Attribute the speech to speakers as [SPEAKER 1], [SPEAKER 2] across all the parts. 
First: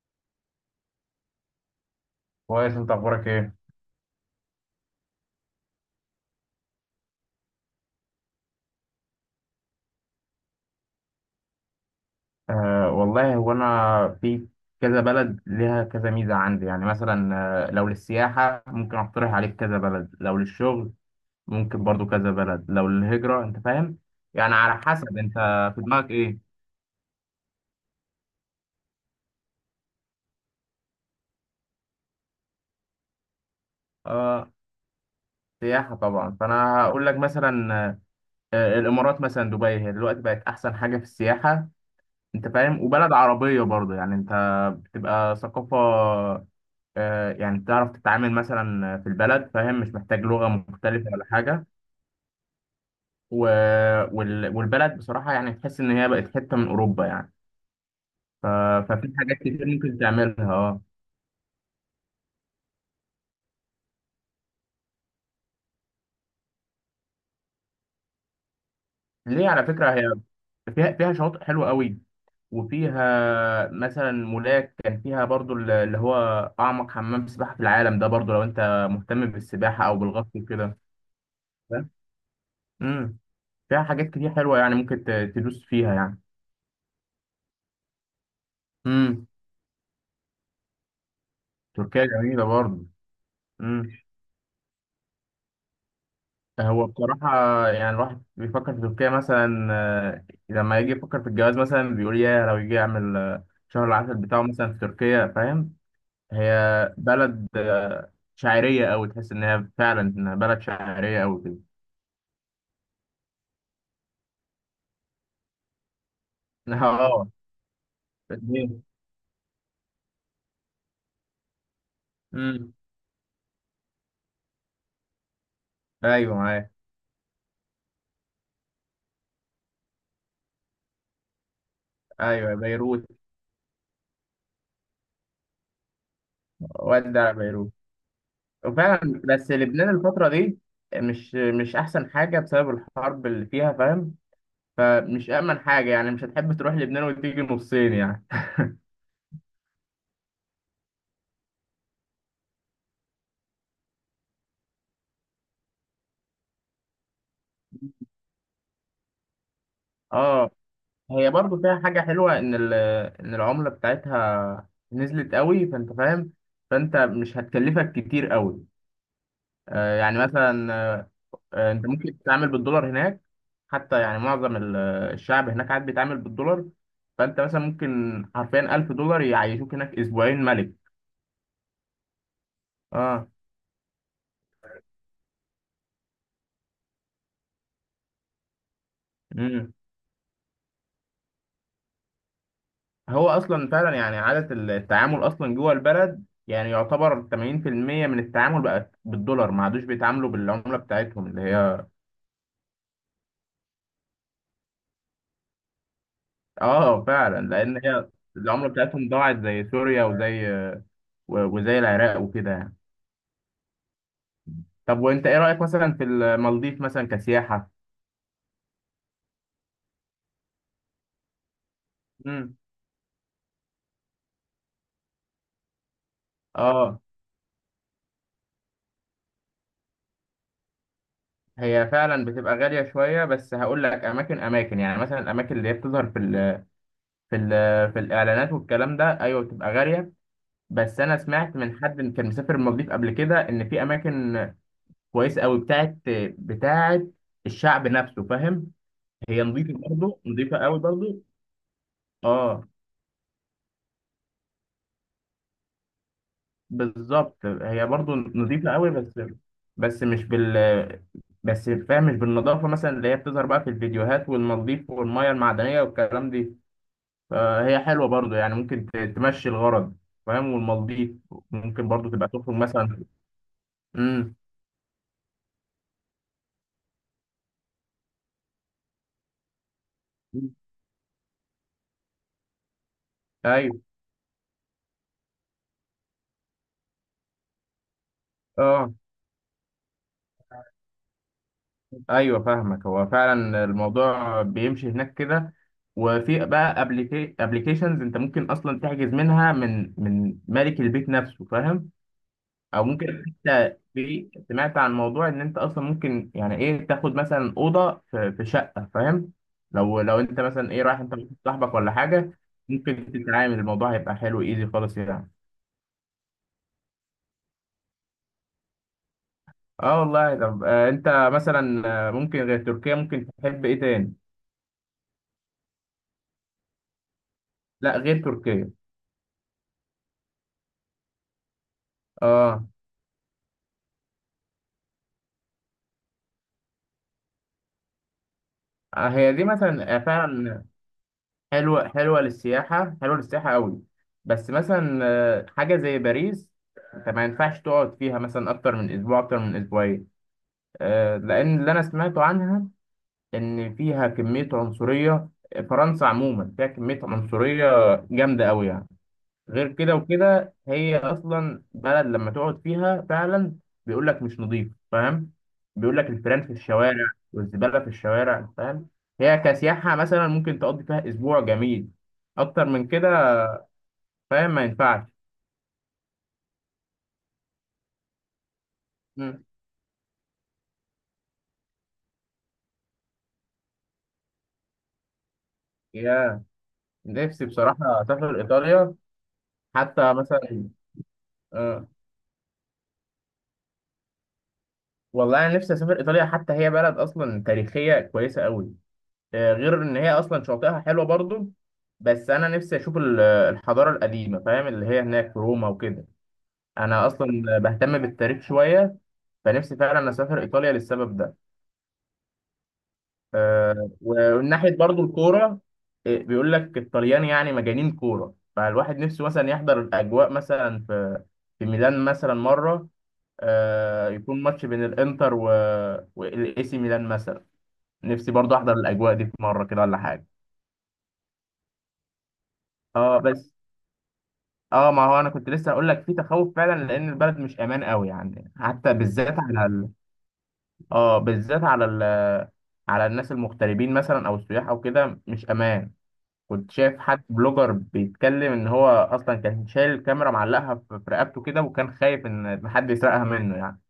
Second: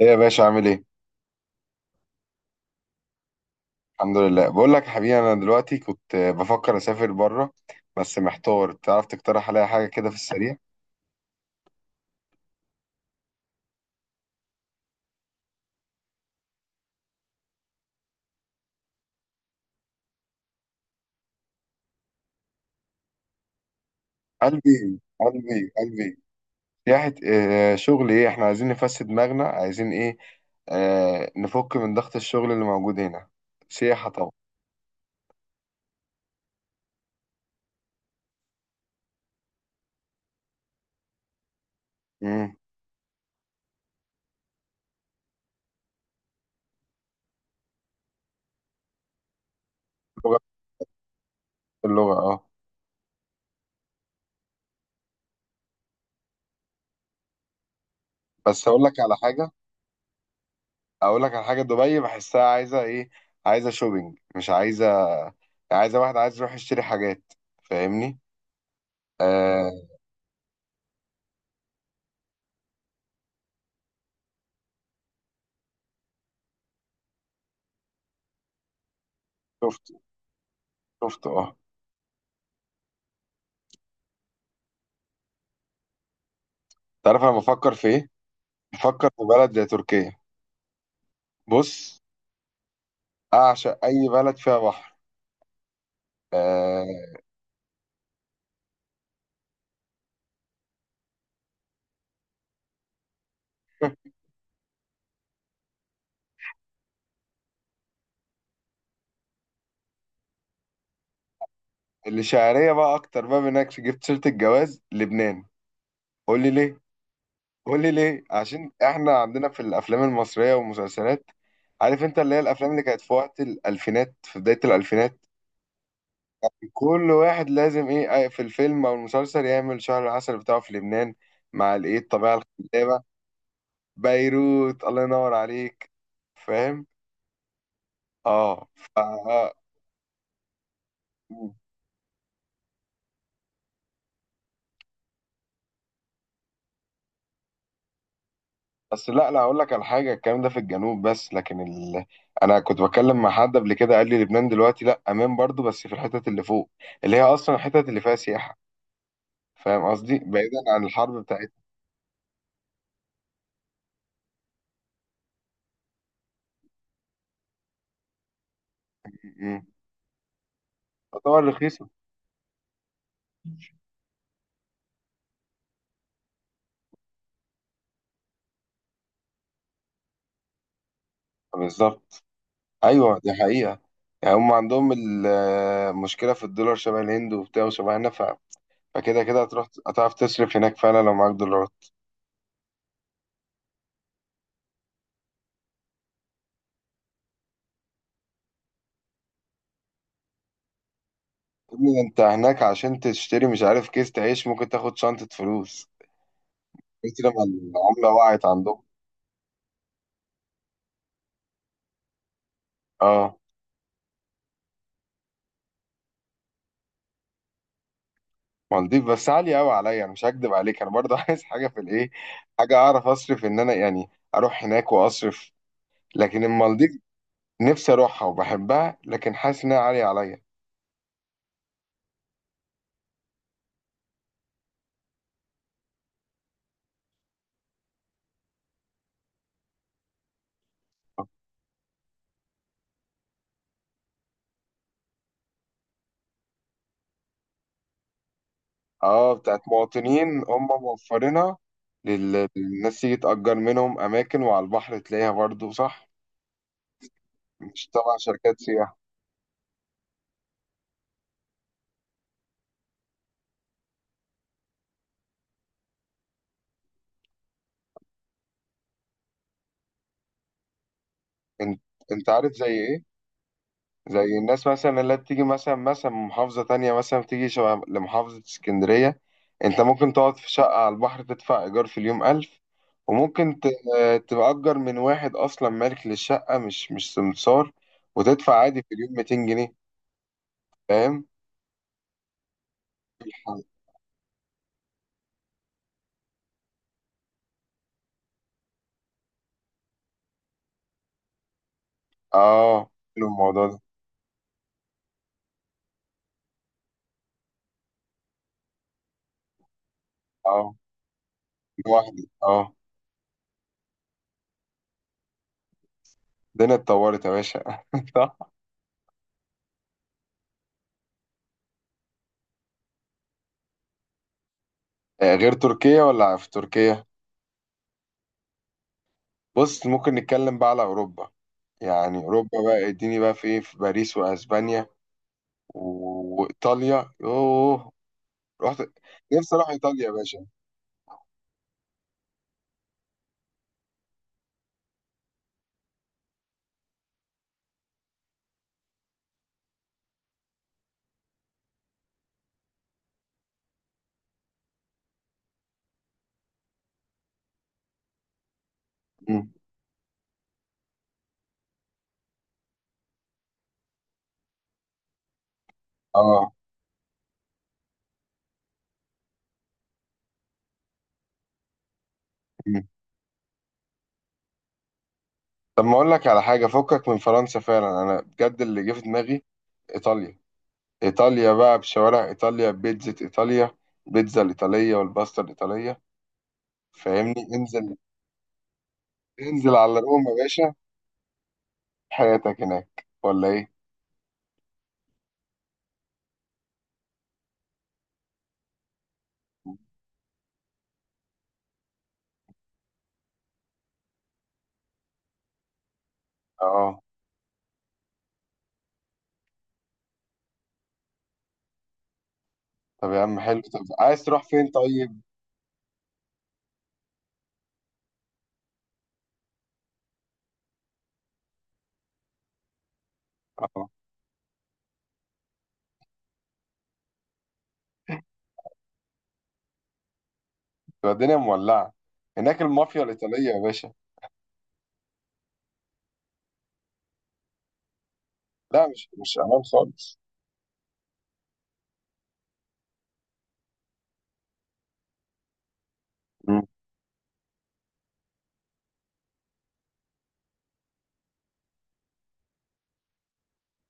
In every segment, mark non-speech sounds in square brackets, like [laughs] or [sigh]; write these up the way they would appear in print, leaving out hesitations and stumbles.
[SPEAKER 1] ايه يا باشا، عامل ايه؟
[SPEAKER 2] كويس، انت اخبارك ايه؟
[SPEAKER 1] الحمد لله. بقول لك يا حبيبي، انا دلوقتي كنت بفكر اسافر بره. بس محتار، تعرف تقترح عليا حاجه كده في السريع؟
[SPEAKER 2] آه والله هو انا في كذا بلد ليها كذا ميزه عندي، يعني مثلا لو للسياحه ممكن اقترح عليك كذا بلد، لو للشغل ممكن برضو كذا بلد، لو للهجره انت فاهم يعني على
[SPEAKER 1] قلبي
[SPEAKER 2] حسب انت
[SPEAKER 1] قلبي
[SPEAKER 2] في دماغك
[SPEAKER 1] قلبي،
[SPEAKER 2] ايه.
[SPEAKER 1] سياحه شغل ايه، احنا عايزين نفسد دماغنا، عايزين ايه، آه، نفك من ضغط الشغل اللي موجود هنا. سياحه طبعا.
[SPEAKER 2] اه، سياحه طبعا. فانا هقول لك مثلا الامارات مثلا، دبي هي دلوقتي بقت احسن حاجه في السياحه. انت
[SPEAKER 1] امم.
[SPEAKER 2] فاهم وبلد عربيه برضو، يعني انت بتبقى ثقافه. يعني تعرف تتعامل مثلا في البلد، فاهم، مش محتاج
[SPEAKER 1] لغه،
[SPEAKER 2] لغة مختلفة ولا حاجة.
[SPEAKER 1] اللغه اه.
[SPEAKER 2] و- والبلد بصراحة يعني تحس إن هي بقت حتة من أوروبا يعني. ف-
[SPEAKER 1] بس اقول لك
[SPEAKER 2] ففي
[SPEAKER 1] على
[SPEAKER 2] حاجات
[SPEAKER 1] حاجه،
[SPEAKER 2] كتير ممكن تعملها. اه،
[SPEAKER 1] اقول لك على حاجه. دبي بحسها عايزه ايه؟ عايزه شوبينج، مش عايزه، عايزه واحد عايز يروح يشتري حاجات. فاهمني؟
[SPEAKER 2] ليه؟ على
[SPEAKER 1] آه.
[SPEAKER 2] فكرة هي فيها شواطئ حلوة قوي، وفيها مثلا مولاك، كان فيها برضو اللي هو أعمق حمام سباحة في العالم، ده برضو لو أنت مهتم بالسباحة أو بالغطس وكده.
[SPEAKER 1] شفت اه.
[SPEAKER 2] فاهم؟ امم، فيها حاجات كتير حلوة يعني، ممكن تدوس فيها يعني.
[SPEAKER 1] تعرف انا بفكر في ايه؟ بفكر في
[SPEAKER 2] امم،
[SPEAKER 1] بلد زي تركيا. بص،
[SPEAKER 2] تركيا جميلة برضو.
[SPEAKER 1] اعشق اي بلد فيها بحر. آه.
[SPEAKER 2] هو بصراحة يعني الواحد بيفكر في تركيا مثلا، لما يجي يفكر في الجواز مثلا، بيقول يا لو يجي يعمل شهر
[SPEAKER 1] [laughs]
[SPEAKER 2] العسل بتاعه مثلا في تركيا، فاهم. هي بلد شاعرية أوي، تحس إن هي فعلا إنها بلد شاعرية أوي كده.
[SPEAKER 1] اللي شعريه بقى، اكتر بقى منك، جبت سيره الجواز لبنان. قول لي
[SPEAKER 2] [laughs]
[SPEAKER 1] ليه،
[SPEAKER 2] اه.
[SPEAKER 1] قول لي ليه،
[SPEAKER 2] ليه؟
[SPEAKER 1] عشان احنا عندنا في الافلام المصريه والمسلسلات، عارف انت، اللي هي الافلام
[SPEAKER 2] امم،
[SPEAKER 1] اللي كانت في وقت الالفينات، في بدايه الالفينات،
[SPEAKER 2] أيوه معايا.
[SPEAKER 1] كل واحد لازم ايه، في الفيلم او المسلسل، يعمل شهر العسل بتاعه في لبنان، مع الايه، الطبيعه
[SPEAKER 2] أيوه،
[SPEAKER 1] الخلابه.
[SPEAKER 2] بيروت.
[SPEAKER 1] بيروت، الله ينور عليك. فاهم.
[SPEAKER 2] ودع بيروت.
[SPEAKER 1] اه. ف
[SPEAKER 2] وفعلا بس لبنان الفترة دي مش أحسن حاجة، بسبب الحرب اللي فيها فاهم. فمش أأمن حاجة يعني، مش هتحب تروح لبنان وتيجي نصين يعني.
[SPEAKER 1] بس، لا لا، اقول لك على حاجه، الكلام ده في الجنوب بس، لكن ال... انا كنت بتكلم مع حد قبل كده، قال لي لبنان دلوقتي لا امان برضو، بس في الحتت اللي فوق، اللي هي اصلا الحتت اللي فيها سياحه. فاهم قصدي،
[SPEAKER 2] اه،
[SPEAKER 1] بعيدا عن الحرب
[SPEAKER 2] هي برضو
[SPEAKER 1] بتاعتنا.
[SPEAKER 2] فيها حاجة حلوة، إن إن العملة بتاعتها نزلت قوي، فأنت فاهم، فأنت مش هتكلفك كتير قوي.
[SPEAKER 1] م- م.
[SPEAKER 2] آه يعني مثلا،
[SPEAKER 1] تعتبر
[SPEAKER 2] أنت
[SPEAKER 1] رخيصه.
[SPEAKER 2] ممكن تتعامل بالدولار هناك. حتى يعني معظم الشعب هناك قاعد بيتعامل بالدولار. فأنت مثلا ممكن حرفيا ألف دولار يعيشوك هناك أسبوعين ملك.
[SPEAKER 1] بالظبط، ايوه
[SPEAKER 2] اه.
[SPEAKER 1] دي حقيقه. يعني هم عندهم المشكله في الدولار شبه الهند وبتاع، وشبهنا ف... فكده كده هتروح،
[SPEAKER 2] امم،
[SPEAKER 1] هتعرف تصرف هناك فعلا لو معاك دولارات.
[SPEAKER 2] هو أصلا فعلا يعني عادة التعامل أصلا جوه البلد يعني يعتبر 80% من التعامل بقى بالدولار، ما عادوش بيتعاملوا بالعملة بتاعتهم اللي
[SPEAKER 1] يا
[SPEAKER 2] هي.
[SPEAKER 1] ابني، ده انت هناك عشان تشتري، مش عارف كيس تعيش، ممكن تاخد شنطه فلوس.
[SPEAKER 2] اه
[SPEAKER 1] قلت
[SPEAKER 2] فعلا،
[SPEAKER 1] لما
[SPEAKER 2] لان هي
[SPEAKER 1] العملة وقعت
[SPEAKER 2] العمله
[SPEAKER 1] عندهم.
[SPEAKER 2] بتاعتهم ضاعت زي سوريا وزي وزي العراق وكده يعني.
[SPEAKER 1] اه.
[SPEAKER 2] طب وانت ايه رايك مثلا في المالديف مثلا كسياحه؟
[SPEAKER 1] مالديف بس عالية قوي عليا، انا مش هكدب عليك. انا برضه [laughs] عايز حاجة في الايه،
[SPEAKER 2] امم.
[SPEAKER 1] حاجة اعرف اصرف ان انا يعني، اروح هناك واصرف. لكن المالديف،
[SPEAKER 2] اه،
[SPEAKER 1] نفسي اروحها وبحبها، لكن حاسس انها عالية عليا.
[SPEAKER 2] هي فعلا بتبقى غاليه شويه، بس هقول لك اماكن يعني مثلا الاماكن اللي هي بتظهر في ال في الاعلانات والكلام ده ايوه بتبقى غاليه. بس انا سمعت من حد إن كان مسافر المالديف قبل كده ان في اماكن كويسه قوي، بتاعت الشعب نفسه فاهم.
[SPEAKER 1] اه
[SPEAKER 2] هي
[SPEAKER 1] بتاعت
[SPEAKER 2] نظيفه برضه،
[SPEAKER 1] مواطنين،
[SPEAKER 2] نظيفه
[SPEAKER 1] هم
[SPEAKER 2] قوي برضه.
[SPEAKER 1] موفرينها
[SPEAKER 2] اه،
[SPEAKER 1] للناس تيجي تأجر منهم اماكن، وعلى البحر تلاقيها برضه، صح؟
[SPEAKER 2] بالظبط،
[SPEAKER 1] مش
[SPEAKER 2] هي برضو
[SPEAKER 1] تبع شركات
[SPEAKER 2] نظيفة قوي.
[SPEAKER 1] سياحة.
[SPEAKER 2] بس بس مش بال بس فاهم مش بالنظافة مثلا اللي هي بتظهر بقى في الفيديوهات والمضيف والمية المعدنية والكلام دي. فهي حلوة برضو يعني، ممكن تمشي الغرض فاهم. والمضيف
[SPEAKER 1] انت،
[SPEAKER 2] ممكن برضو تبقى
[SPEAKER 1] انت
[SPEAKER 2] تخرج
[SPEAKER 1] عارف زي
[SPEAKER 2] مثلا.
[SPEAKER 1] ايه؟ زي
[SPEAKER 2] امم.
[SPEAKER 1] الناس مثلا اللي بتيجي مثلا من محافظة تانية، مثلا بتيجي شبه لمحافظة اسكندرية. انت ممكن تقعد في شقة على البحر تدفع ايجار في اليوم 1000، وممكن
[SPEAKER 2] ايوه.
[SPEAKER 1] تأجر من واحد أصلا مالك للشقة، مش سمسار، وتدفع عادي
[SPEAKER 2] اه،
[SPEAKER 1] في اليوم 200 جنيه. فاهم؟
[SPEAKER 2] ايوه فاهمك، هو
[SPEAKER 1] في الحل.
[SPEAKER 2] فعلا الموضوع بيمشي هناك كده. وفي بقى ابلكيشنز انت ممكن اصلا تحجز منها من مالك البيت نفسه فاهم. او
[SPEAKER 1] اه.
[SPEAKER 2] ممكن
[SPEAKER 1] حلو الموضوع
[SPEAKER 2] حتى
[SPEAKER 1] ده.
[SPEAKER 2] في، سمعت عن موضوع ان انت اصلا ممكن يعني ايه تاخد مثلا اوضه في شقه فاهم. لو انت مثلا
[SPEAKER 1] اه،
[SPEAKER 2] ايه رايح انت وواحد صاحبك ولا
[SPEAKER 1] لوحدي
[SPEAKER 2] حاجه.
[SPEAKER 1] اه.
[SPEAKER 2] ممكن تتعامل، الموضوع هيبقى حلو ايزي خالص يعني.
[SPEAKER 1] الدنيا اتطورت يا باشا [laughs] صح.
[SPEAKER 2] اه والله. طب انت مثلا ممكن غير تركيا ممكن تحب ايه تاني؟
[SPEAKER 1] غير تركيا، ولا في تركيا؟
[SPEAKER 2] لا غير تركيا.
[SPEAKER 1] بص ممكن نتكلم بقى على أوروبا، يعني أوروبا
[SPEAKER 2] اه،
[SPEAKER 1] بقى، اديني بقى في ايه، في باريس وأسبانيا وايطاليا. يوه، رحت.
[SPEAKER 2] هي دي
[SPEAKER 1] نفسي اروح
[SPEAKER 2] مثلا
[SPEAKER 1] ايطاليا يا باشا.
[SPEAKER 2] فعلا حلوه للسياحه، حلوه للسياحه قوي. بس مثلا حاجه زي باريس، انت ما ينفعش تقعد فيها مثلا اكتر من اسبوع، اكتر من اسبوعين. لأن اللي أنا سمعته عنها إن فيها كمية عنصرية، فرنسا عموما فيها كمية عنصرية جامدة أوي يعني.
[SPEAKER 1] مم.
[SPEAKER 2] غير كده وكده هي أصلا بلد لما تقعد فيها فعلا بيقول لك مش نظيف، فاهم، بيقول لك الفيران
[SPEAKER 1] اه.
[SPEAKER 2] في الشوارع والزبالة في الشوارع، فاهم. هي كسياحة مثلا ممكن تقضي فيها أسبوع جميل، أكتر
[SPEAKER 1] مم.
[SPEAKER 2] من كده فاهم ما ينفعش.
[SPEAKER 1] طب ما اقول لك على حاجه، فكك من فرنسا، فعلا انا بجد اللي جه في دماغي
[SPEAKER 2] مم.
[SPEAKER 1] ايطاليا. ايطاليا بقى، بشوارع ايطاليا، بيتزا ايطاليا، بيتزا الايطاليه والباستا الايطاليه.
[SPEAKER 2] يا نفسي
[SPEAKER 1] فاهمني؟ انزل،
[SPEAKER 2] بصراحة أسافر إيطاليا
[SPEAKER 1] انزل على
[SPEAKER 2] حتى
[SPEAKER 1] روما يا
[SPEAKER 2] مثلا
[SPEAKER 1] باشا،
[SPEAKER 2] آه،
[SPEAKER 1] حياتك هناك، ولا ايه؟
[SPEAKER 2] والله انا نفسي اسافر ايطاليا حتى هي بلد اصلا تاريخيه كويسه قوي آه، غير ان هي اصلا شواطئها حلوه برضو بس انا نفسي اشوف ال- الحضاره القديمه فاهم اللي هي هناك في روما وكده
[SPEAKER 1] اه.
[SPEAKER 2] انا اصلا بهتم بالتاريخ شويه فنفسي فعلا اسافر ايطاليا للسبب ده
[SPEAKER 1] طب يا عم حلو، طب
[SPEAKER 2] آه،
[SPEAKER 1] عايز تروح
[SPEAKER 2] ومن
[SPEAKER 1] فين
[SPEAKER 2] ناحيه برضو
[SPEAKER 1] طيب؟
[SPEAKER 2] الكوره آه، بيقول لك الطليان يعني مجانين كوره فالواحد نفسه مثلا يحضر الاجواء مثلا في في ميلان مثلا مره
[SPEAKER 1] اه.
[SPEAKER 2] آه، يكون ماتش بين الانتر والاي سي ميلان مثلا نفسي برضه احضر الاجواء دي في مره كده ولا حاجه
[SPEAKER 1] تبقى الدنيا مولعه هناك، المافيا
[SPEAKER 2] اه
[SPEAKER 1] الايطاليه
[SPEAKER 2] بس
[SPEAKER 1] يا باشا.
[SPEAKER 2] اه ما هو انا كنت لسه هقول لك في تخوف فعلا لان البلد مش امان قوي يعني
[SPEAKER 1] لا،
[SPEAKER 2] حتى
[SPEAKER 1] مش
[SPEAKER 2] بالذات
[SPEAKER 1] مش امان
[SPEAKER 2] على ال...
[SPEAKER 1] خالص.
[SPEAKER 2] اه بالذات على ال... على الناس المغتربين مثلا او السياح او كده مش امان كنت شايف حد بلوجر بيتكلم ان هو اصلا كان شايل الكاميرا معلقها في في رقبته كده وكان خايف ان حد يسرقها منه يعني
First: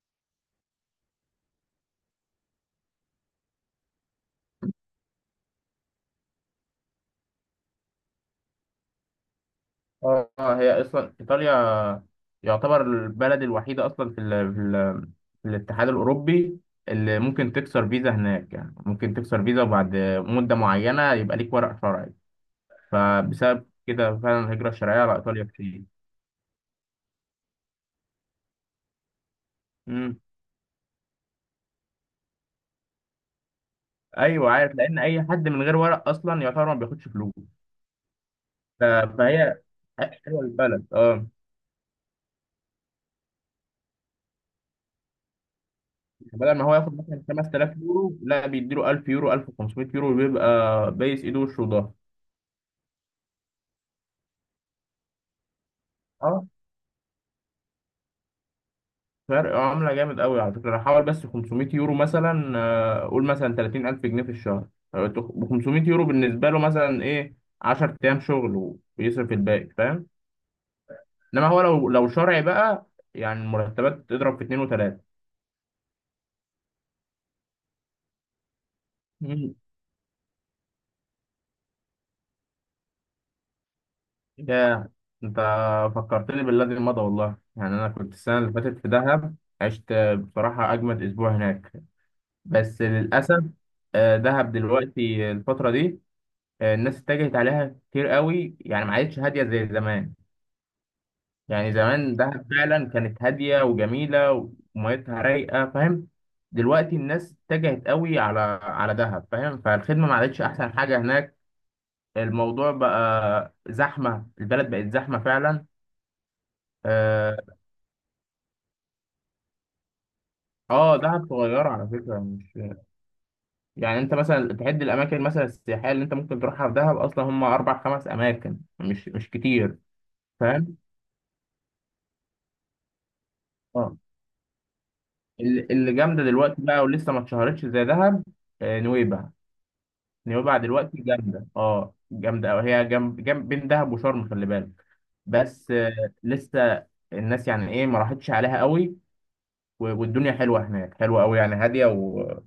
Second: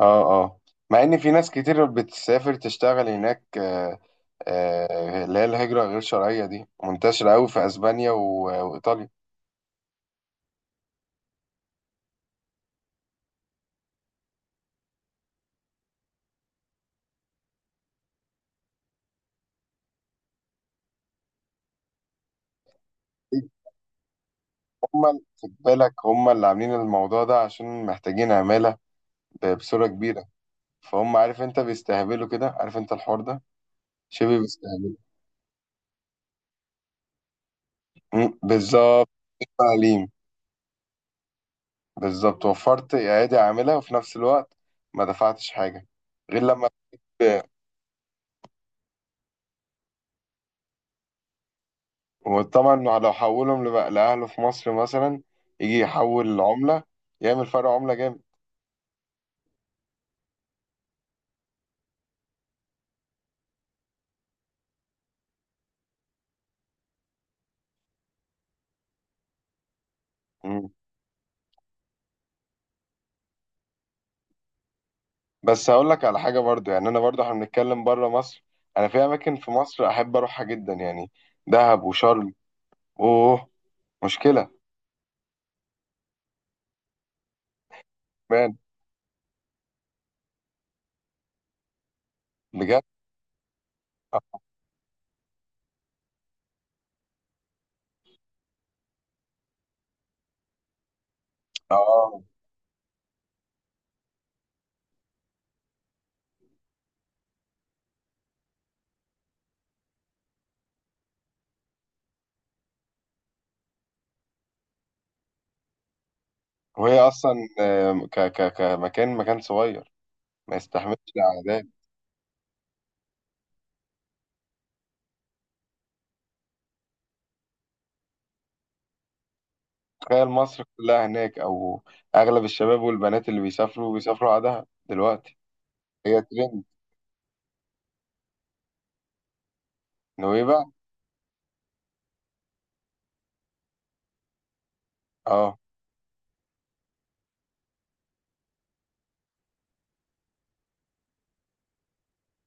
[SPEAKER 1] اه اه. مع ان في ناس كتير بتسافر تشتغل هناك، اللي هي الهجرة غير شرعية دي منتشرة قوي في اسبانيا وايطاليا.
[SPEAKER 2] اه هي اصلا ايطاليا يعتبر البلد الوحيده اصلا في ال في, ال في الاتحاد الاوروبي اللي ممكن تكسر فيزا هناك يعني ممكن تكسر فيزا وبعد مده معينه يبقى ليك ورق شرعي فبسبب كده فعلا الهجره الشرعيه
[SPEAKER 1] هم
[SPEAKER 2] على ايطاليا
[SPEAKER 1] خد
[SPEAKER 2] كتير
[SPEAKER 1] بالك، هم اللي عاملين الموضوع ده عشان محتاجين عمالة بصورة
[SPEAKER 2] امم
[SPEAKER 1] كبيرة. فهم، عارف انت، بيستهبلوا كده، عارف انت الحوار ده، شبه
[SPEAKER 2] ايوه عارف
[SPEAKER 1] بيستهبلوا.
[SPEAKER 2] لان اي حد من غير ورق اصلا يعتبر ما بياخدش فلوس
[SPEAKER 1] مم،
[SPEAKER 2] ف-
[SPEAKER 1] بالظبط.
[SPEAKER 2] فهي
[SPEAKER 1] تعليم.
[SPEAKER 2] حلوه البلد اه
[SPEAKER 1] بالظبط، وفرت ايادي عاملة، وفي نفس الوقت ما دفعتش حاجة. غير
[SPEAKER 2] بدل ما
[SPEAKER 1] لما،
[SPEAKER 2] هو ياخد مثلا 5000 يورو لا بيديله 1000 يورو 1500 يورو بيبقى بايس ايده وشه وضهره
[SPEAKER 1] وطبعا لو حولهم لبقى لأهله في مصر مثلا، يجي يحول العملة يعمل فرق عملة جامد.
[SPEAKER 2] فرق عملة جامد قوي على فكرة أنا حوالي بس 500 يورو مثلا آه، قول مثلا 30,000 جنيه في الشهر ب 500 يورو بالنسبة له مثلا إيه 10 أيام شغل ويصرف الباقي فاهم
[SPEAKER 1] مم.
[SPEAKER 2] إنما هو لو لو شرعي بقى يعني المرتبات تضرب في اتنين وتلاتة
[SPEAKER 1] بس هقول لك على حاجة برضو، يعني أنا برضو احنا بنتكلم بره مصر، أنا في أماكن في
[SPEAKER 2] مم.
[SPEAKER 1] مصر أحب أروحها جدا يعني، دهب وشرم. أوه، مشكلة.
[SPEAKER 2] يا أنت فكرتني بالذي مضى والله. يعني أنا كنت السنة اللي
[SPEAKER 1] مان،
[SPEAKER 2] فاتت في دهب، عشت بصراحة أجمد أسبوع هناك. بس
[SPEAKER 1] بجد.
[SPEAKER 2] للأسف دهب دلوقتي الفترة دي الناس اتجهت عليها كتير قوي، يعني ما عادتش هادية زي زمان. يعني زمان
[SPEAKER 1] آه.
[SPEAKER 2] دهب فعلا كانت هادية وجميلة وميتها رايقة فاهم. دلوقتي الناس اتجهت قوي على دهب فاهم، فالخدمة ما عادتش أحسن حاجة هناك. الموضوع بقى زحمة، البلد بقت زحمة فعلا.
[SPEAKER 1] وهي
[SPEAKER 2] اه.
[SPEAKER 1] أصلا، آه، ك ك كمكان مكان صغير، ما يستحملش
[SPEAKER 2] دهب
[SPEAKER 1] الأعداد.
[SPEAKER 2] صغيرة على فكرة، مش يعني انت مثلا تحد الاماكن مثلا السياحية اللي انت ممكن تروحها في دهب اصلا هم اربع خمس اماكن، مش كتير
[SPEAKER 1] تخيل مصر
[SPEAKER 2] فاهم.
[SPEAKER 1] كلها هناك، أو أغلب الشباب والبنات اللي بيسافروا،
[SPEAKER 2] اه،
[SPEAKER 1] بيسافروا على دهب دلوقتي.
[SPEAKER 2] اللي
[SPEAKER 1] هي
[SPEAKER 2] جامده دلوقتي
[SPEAKER 1] ترند.
[SPEAKER 2] بقى ولسه ما اتشهرتش زي دهب، نويبع. نويبع
[SPEAKER 1] نويبع.
[SPEAKER 2] دلوقتي جامده، اه جامده قوي، هي جنب بين دهب وشرم خلي بالك.
[SPEAKER 1] اه.
[SPEAKER 2] بس لسه الناس يعني ايه ما راحتش عليها قوي، والدنيا حلوه هناك، حلوه قوي يعني، هاديه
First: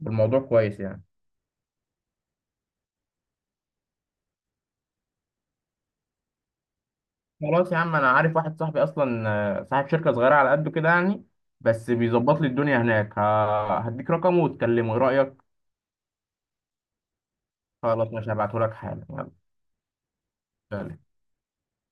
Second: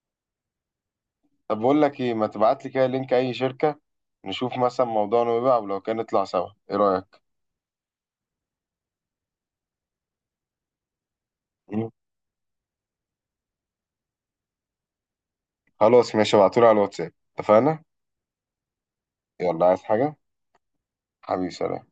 [SPEAKER 2] والموضوع كويس يعني.
[SPEAKER 1] طب بقول لك ايه، ما تبعت لي كده لينك اي شركة، نشوف مثلا موضوعنا، ويبقى ولو كان نطلع سوا، ايه رأيك؟
[SPEAKER 2] خلاص يا عم، انا عارف واحد صاحبي اصلا صاحب شركه صغيره على قده كده يعني،
[SPEAKER 1] مم.
[SPEAKER 2] بس بيظبط لي الدنيا هناك، هديك رقمه وتكلمه ايه رايك.
[SPEAKER 1] خلاص ماشي، ابعتولي على الواتساب. اتفقنا.
[SPEAKER 2] خلاص، مش هبعته لك حالا، يلا.
[SPEAKER 1] يلا، عايز حاجة؟
[SPEAKER 2] سلام.
[SPEAKER 1] حبيبي سلام.